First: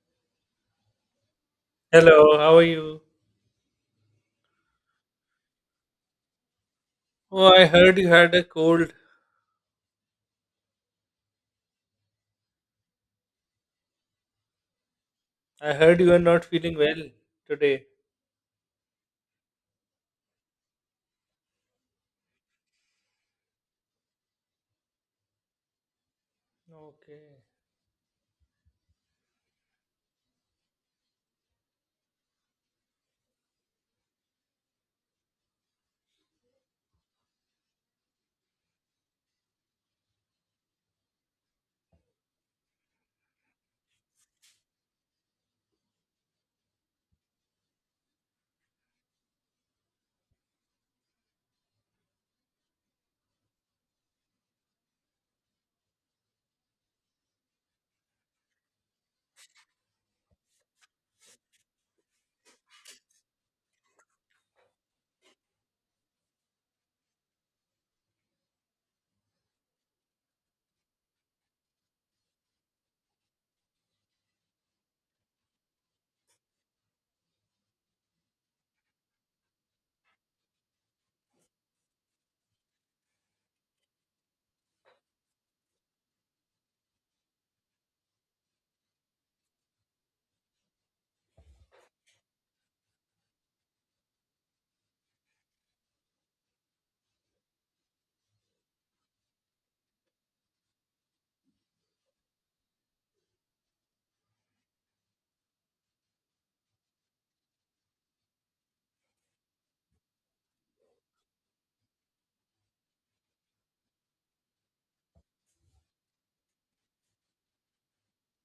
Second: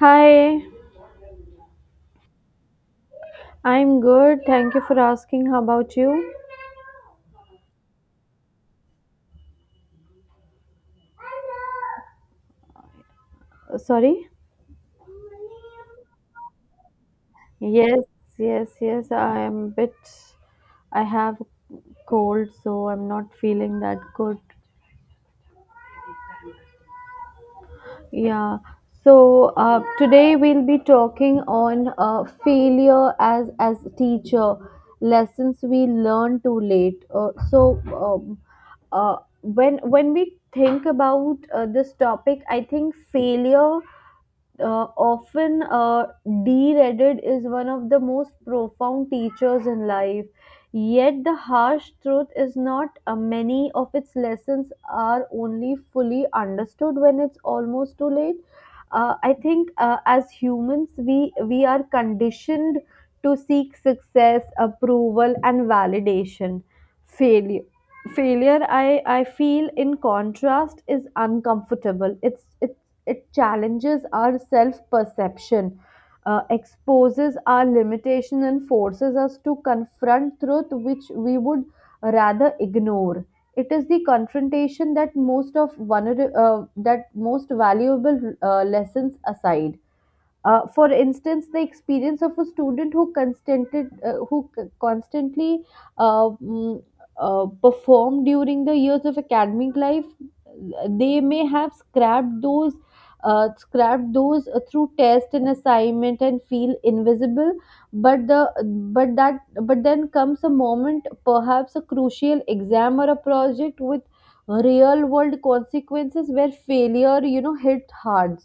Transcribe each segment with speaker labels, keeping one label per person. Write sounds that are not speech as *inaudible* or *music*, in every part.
Speaker 1: Hi,
Speaker 2: Hello, how are you?
Speaker 1: I'm good. Thank you for asking. How about you?
Speaker 2: Oh, I heard you had a cold.
Speaker 1: Sorry?
Speaker 2: I heard you are not feeling well today.
Speaker 1: Yes, yes, yes. I am I have cold, so I'm not feeling that good.
Speaker 2: Okay.
Speaker 1: Yeah. So today we'll be talking on failure as teacher lessons we learn too late. When we think about this topic, I think failure often derided is one of the most profound teachers in life. Yet the harsh truth is not many of its lessons are only fully understood when it's almost too late. I think as humans, we are conditioned to seek success, approval, and validation. Failure failure, I feel, in contrast, is uncomfortable. It challenges our self perception, exposes our limitations, and forces us to confront truth which we would rather ignore. It is the confrontation that that most valuable lessons aside. For instance, the experience of a student who constantly uh, mm, performed during the years of academic life, they may have scrapped those through test and assignment and feel invisible. But the but that but then comes a moment, perhaps a crucial exam or a project with real world consequences where failure hit hard.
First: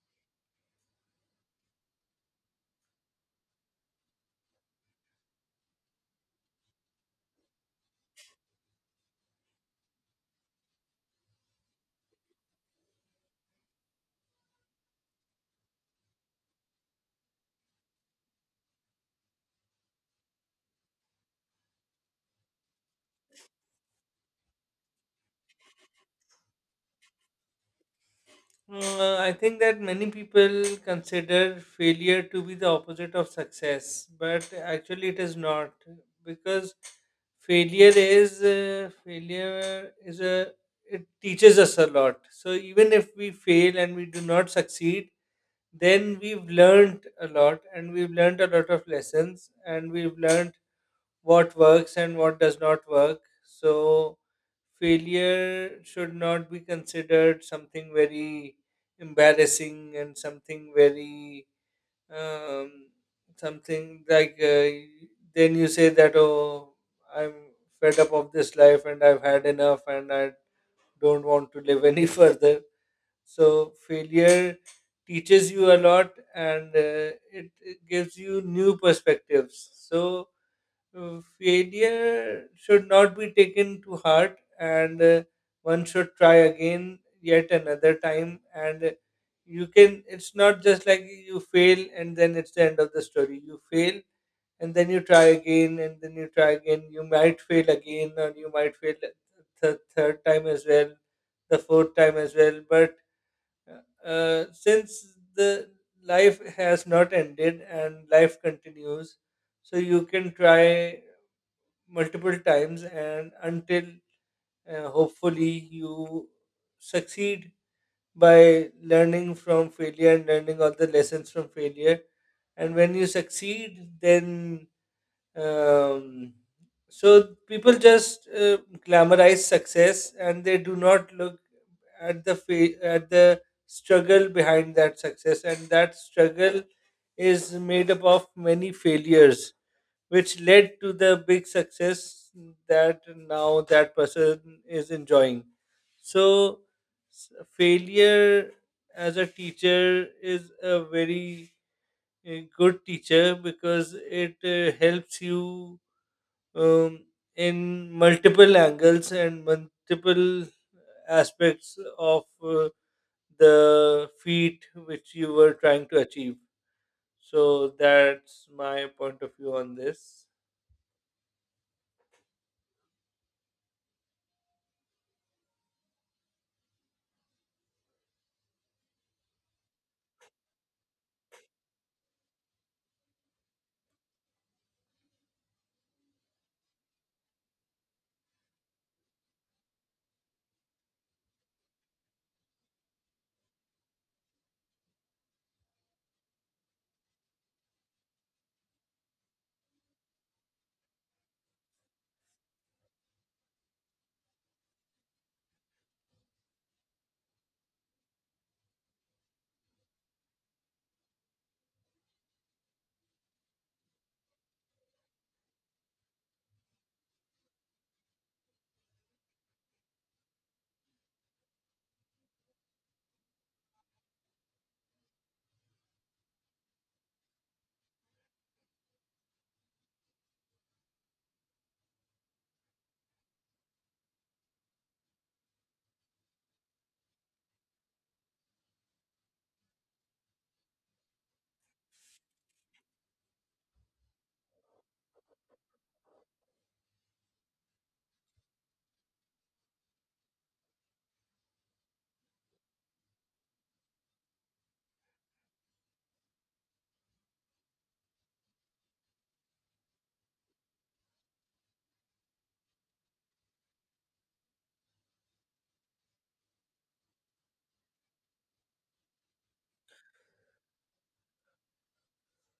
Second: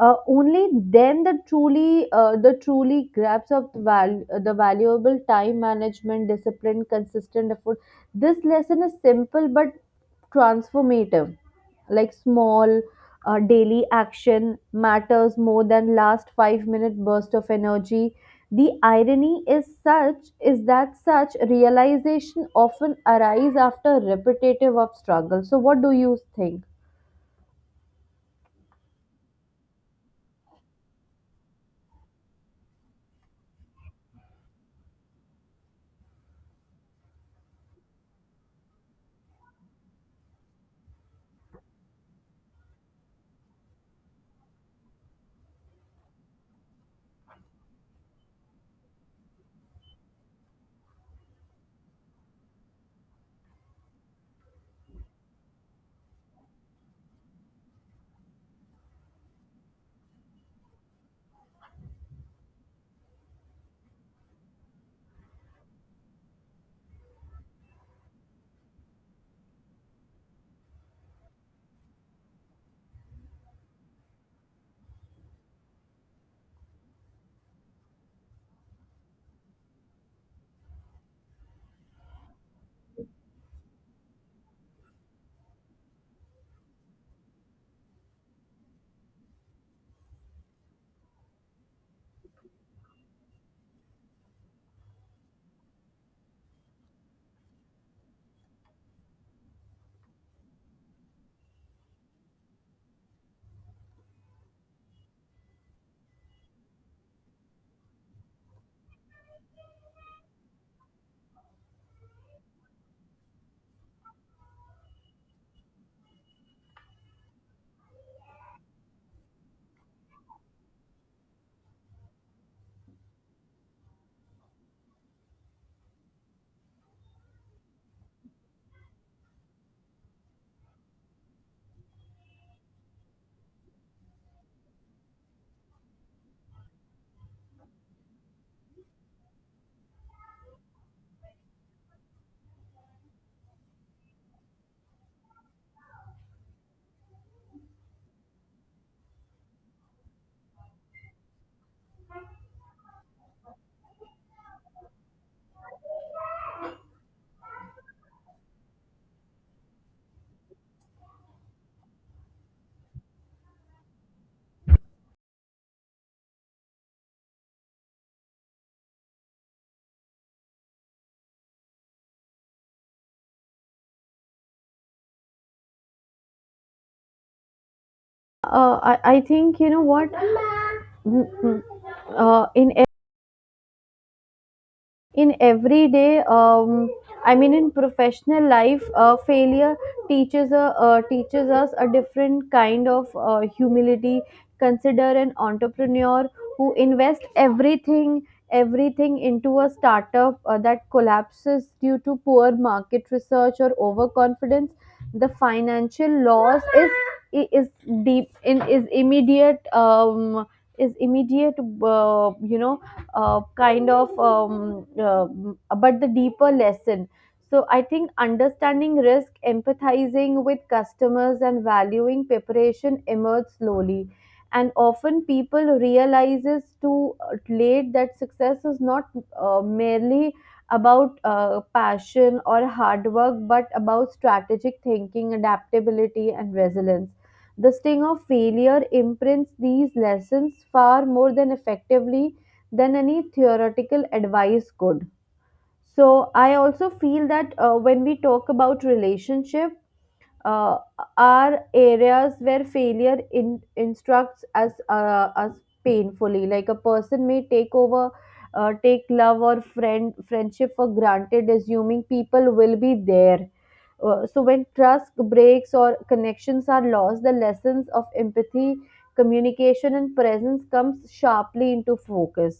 Speaker 1: Only then the truly grabs of the valuable time management discipline consistent effort. This lesson is simple but transformative, like small daily action matters more than last 5-minute minute burst of energy. The irony is such is that such realization often arise after repetitive of struggle. So what do you think?
Speaker 2: I think that many people consider failure to be the opposite of success, but actually it is not because failure is a it teaches us a lot. So even if we fail and we do not succeed, then we've learned a lot and we've learned a lot of lessons and we've learned what works and what does not work. So, failure should not be considered something very embarrassing and something very um, something like then you say that, oh, I'm fed up of this life and I've had enough and I don't want to live any *laughs* further. So failure teaches you a lot, and it gives you new perspectives. So failure should not be taken to heart, and one should try again yet another time, and you can, it's not just like you fail and then it's the end of the story. You fail and then you try again, and then you try again. You might fail again, or you might fail the third time as well, the fourth time as well, but since the life has not ended and life continues, so you can try multiple times and until hopefully you succeed by learning from failure and learning all the lessons from failure. And when you succeed, then um, so people just glamorize success and they do not look at at the struggle behind that success, and that struggle is made up of many failures which led to the big success that now that person is enjoying. So, failure as a teacher is a very good teacher because it helps you, um, in multiple angles and multiple aspects of the feat which you were trying to achieve. So that's my point of view on this.
Speaker 1: I think you know what. Mm, mm. Uh, in in everyday, I mean in professional life, failure teaches us a different kind of humility. Consider an entrepreneur who invests everything into a startup that collapses due to poor market research or overconfidence. The financial loss is deep in is immediate. Um, is immediate you know kind of but the deeper lesson, so I think, understanding risk, empathizing with customers, and valuing preparation emerge slowly, and often people realizes too late that success is not merely about passion or hard work but about strategic thinking, adaptability, and resilience. The sting of failure imprints these lessons far more than effectively than any theoretical advice could. So I also feel that when we talk about relationship, uh, are areas where failure instructs us painfully. Like a person may take love or friendship for granted, assuming people will be there. So when trust breaks or connections are lost, the lessons of empathy, communication, and presence comes sharply into focus.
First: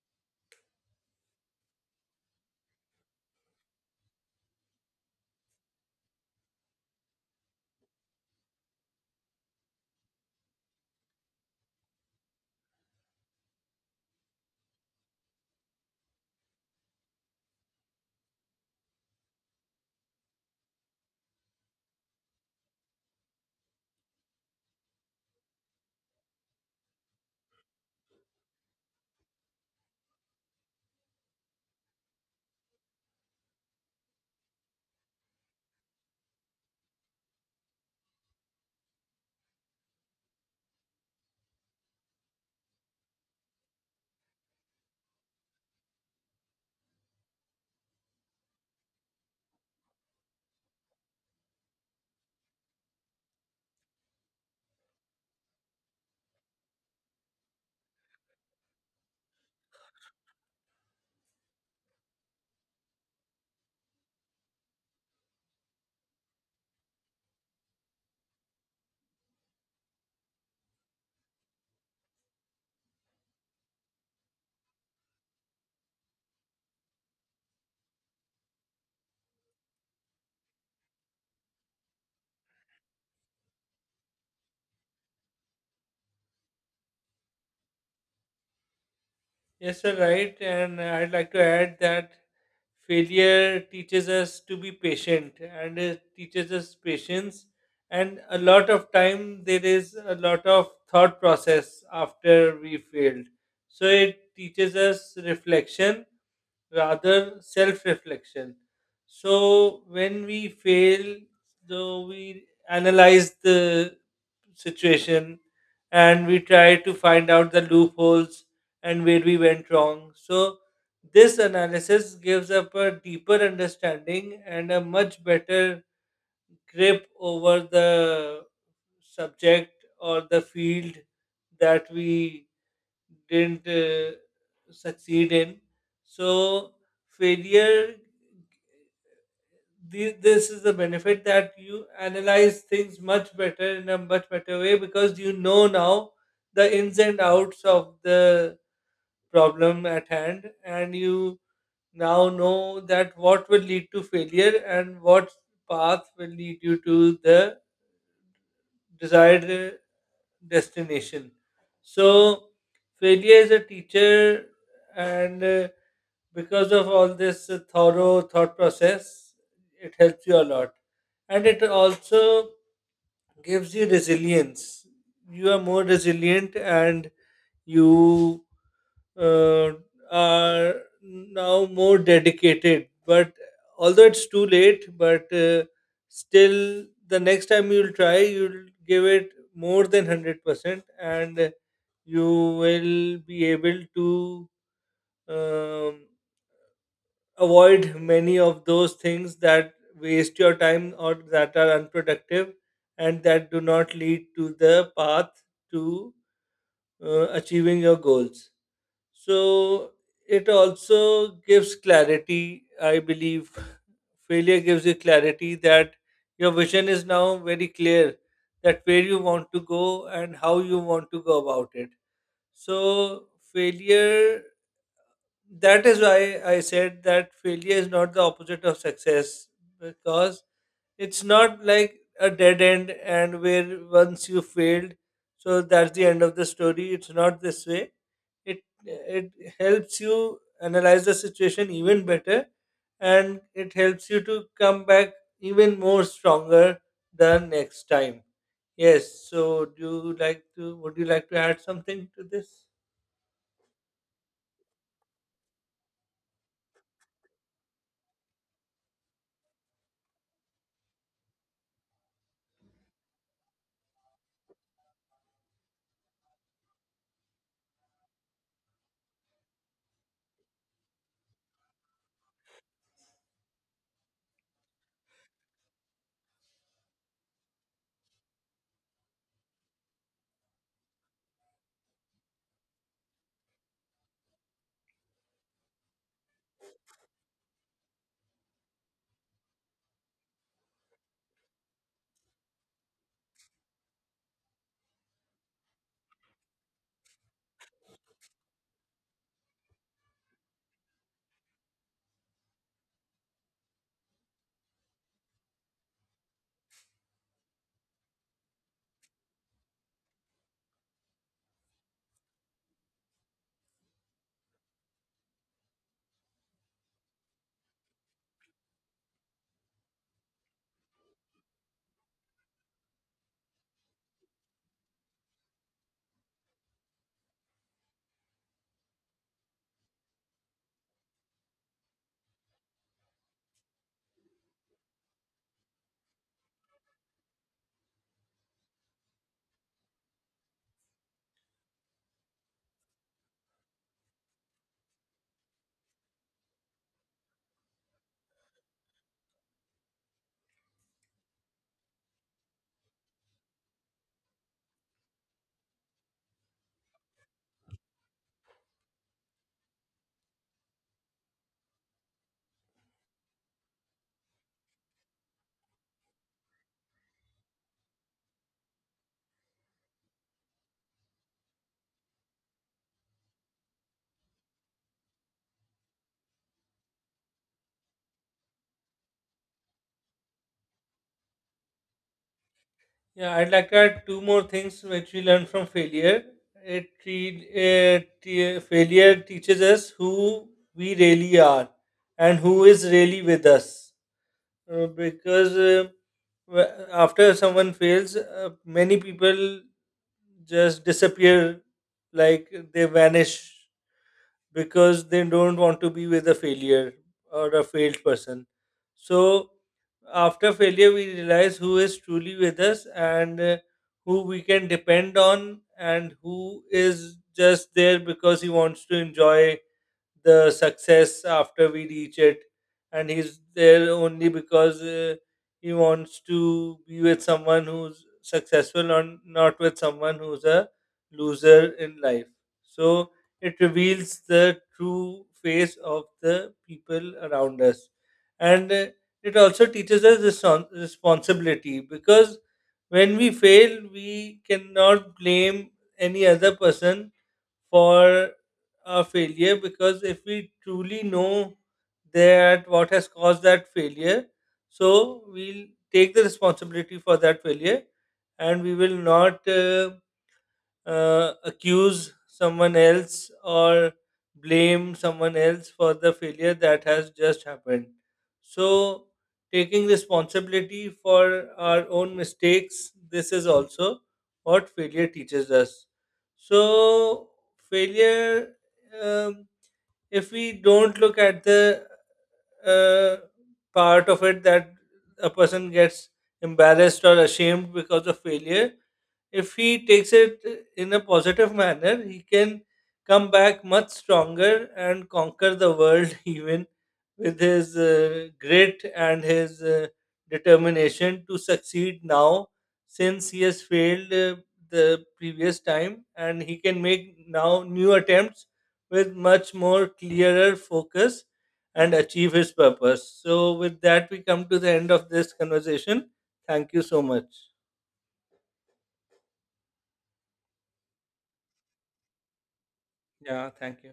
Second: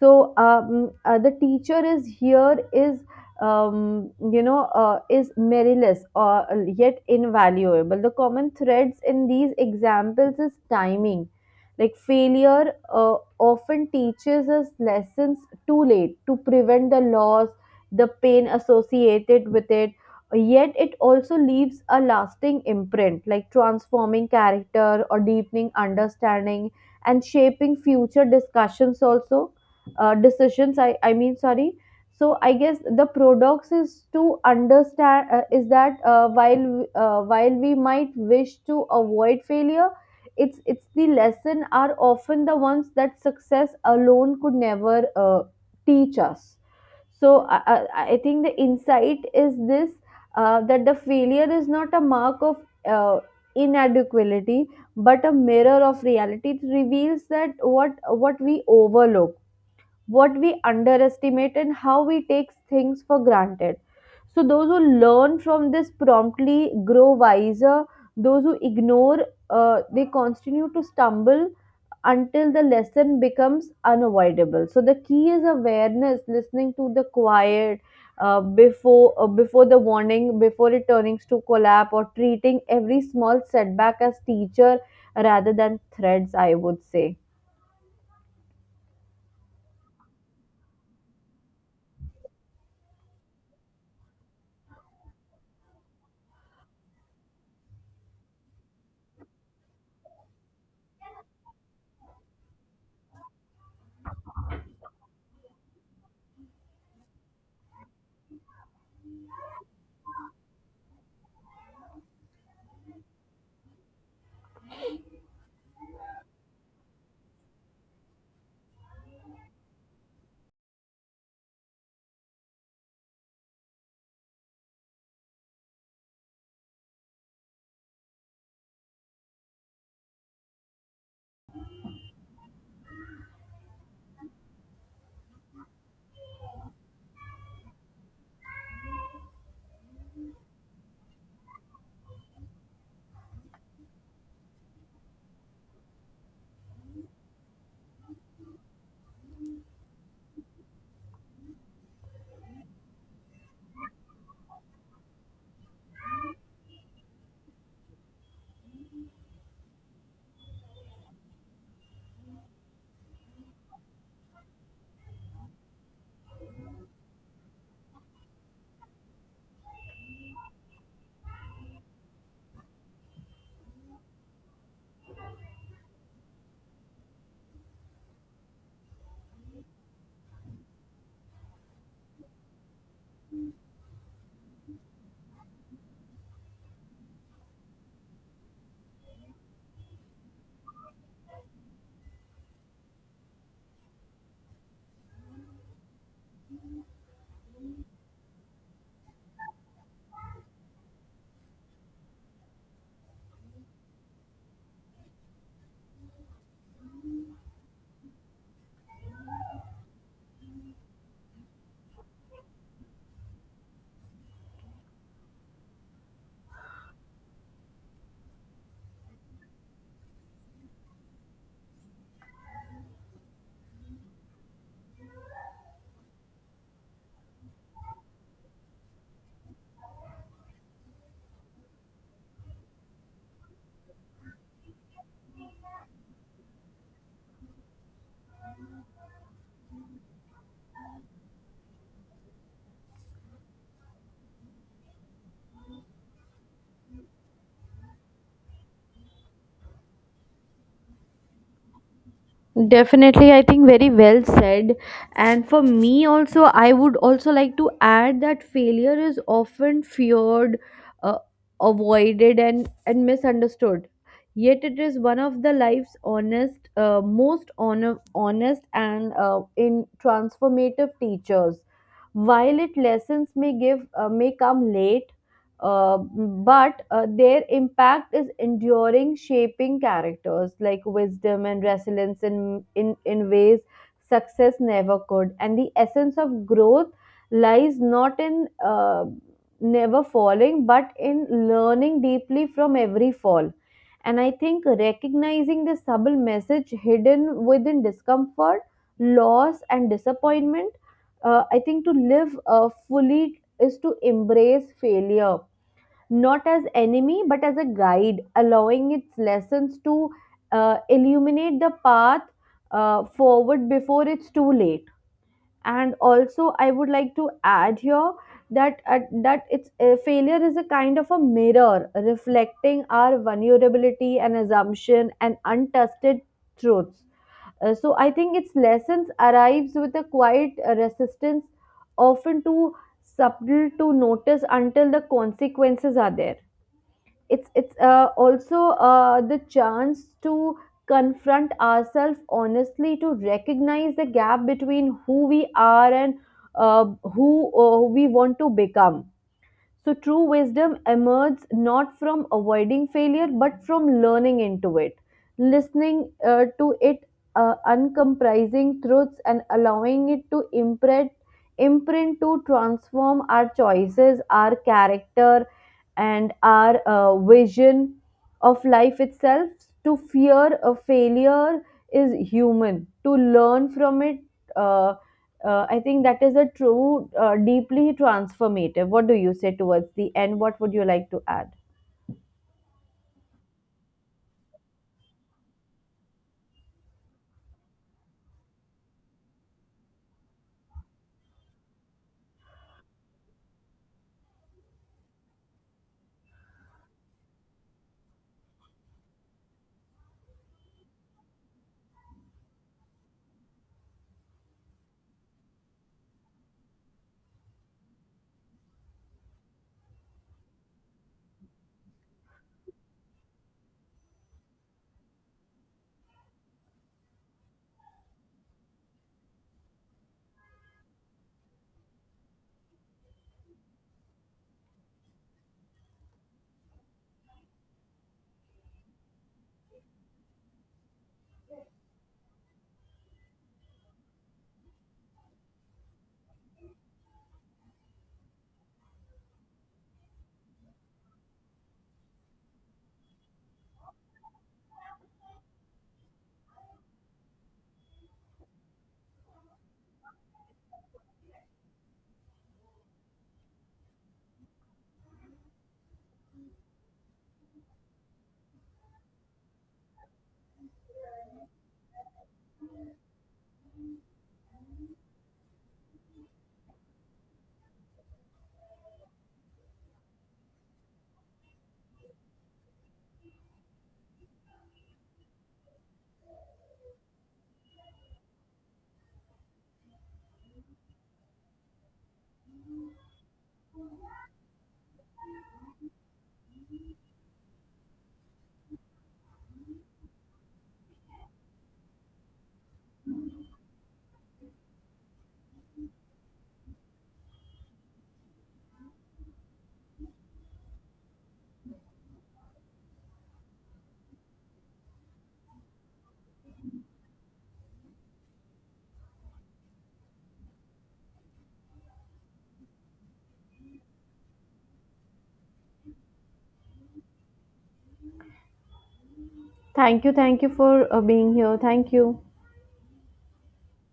Speaker 1: The teacher is here is, is meriless or yet invaluable. The common threads in these examples is timing. Like failure often teaches us lessons too late to prevent the loss, the pain associated with it. Yet it also leaves a lasting imprint, like transforming character or deepening understanding and shaping future discussions also decisions. I mean sorry. So I guess the paradox is to understand is that while we might wish to avoid failure, it's the lesson are often the ones that success alone could never uh, teach us. So I think the insight is this, that the failure is not a mark of uh, inadequacy but a mirror of reality. It reveals that what we overlook, what we underestimate, and how we take things for granted. So those who learn from this promptly grow wiser. Those who ignore, they continue to stumble until the lesson becomes unavoidable. So the key is awareness, listening to the quiet. Before before the warning, before it turns to collapse, or treating every small setback as teacher rather than threats, I would say.
Speaker 2: Yes, sir, right. And I'd like to add that failure teaches us to be patient, and it teaches us patience. And a lot of time there is a lot of thought process after we failed. So it teaches us reflection, rather self reflection. So when we fail, though we analyze the situation and we try to find out the loopholes and where we went wrong. So, this analysis gives up a deeper understanding and a much better grip over the subject or the field that we didn't succeed in. So, failure, this is the benefit that you analyze things much better in a much better way, because you know now the ins and outs of the problem at hand, and you now know that what will lead to failure and what path will lead you to the desired destination. So failure is a teacher, and because of all this thorough thought process, it helps you a lot. And it also gives you resilience. You are more resilient and you uh, are now more dedicated. But although it's too late, but still, the next time you'll try, you'll give it more than 100%, and you will be able to. Um, avoid many of those things that waste your time or that are unproductive and that do not lead to the path to achieving your goals. So it also gives clarity, I believe. Failure gives you clarity that your vision is now very clear, that where you want to go and how you want to go about it. So failure, that is why I said that failure is not the opposite of success, because it's not like a dead end and where once you failed, so that's the end of the story. It's not this way. It helps you analyze the situation even better, and it helps you to come back even more stronger the next time. Yes. So, do you like to? Would you like to add something to this?
Speaker 1: Definitely, I think very well said. And for me also, I would also like to add that failure is often feared, uh, avoided, and misunderstood. Yet it is one of the life's honest, and in transformative teachers. While it lessons may come late, but their impact is enduring, shaping characters like wisdom and resilience in, in ways success never could. And the essence of growth lies not in never falling, but in learning deeply from every fall. And I think, recognizing the subtle message hidden within discomfort, loss, and disappointment, I think to live fully is to embrace failure, not as enemy but as a guide, allowing its lessons to illuminate the path forward before it's too late. And also, I would like to add here that that it's failure is a kind of a mirror reflecting our vulnerability and assumption and untested truths. So I think its lessons arrives with a quiet resistance, often too subtle to notice until the consequences are there. It's also the chance to confront ourselves honestly, to recognize the gap between who we are and who we want to become. So true wisdom emerges not from avoiding failure but from learning into it, listening to it, uncomprising truths, and allowing it to imprint to transform our choices, our character, and our vision of life itself. To fear a failure is human, to learn from it. Uh, I think that is a true, deeply transformative. What do you say towards the end? What would you like to add?
Speaker 2: Yeah, I'd like to add two more things which we learn from failure. Failure teaches us who we really are and who is really with us. Because after someone fails, many people just disappear, like they vanish because they don't want to be with a failure or a failed person. So after failure, we realize who is truly with us, and who we can depend on, and who is just there because he wants to enjoy the success after we reach it, and he's there only because he wants to be with someone who's successful and not with someone who's a loser in life. So it reveals the true face of the people around us, and it also teaches us responsibility, because when we fail we cannot blame any other person for a failure, because if we truly know that what has caused that failure, so we'll take the responsibility for that failure, and we will not accuse someone else or blame someone else for the failure that has just happened. So, taking responsibility for our own mistakes, this is also what failure teaches us. So, failure, um, if we don't look at the uh, part of it that a person gets embarrassed or ashamed because of failure, if he takes it in a positive manner, he can come back much stronger and conquer the world *laughs* even with his grit and his determination to succeed now, since he has failed the previous time, and he can make now new attempts with much more clearer focus and achieve his purpose. So with that we come to the end of this conversation. Thank you so much.
Speaker 1: Thank you. Thank you for being here. Thank you.
Speaker 2: Yeah, thank you.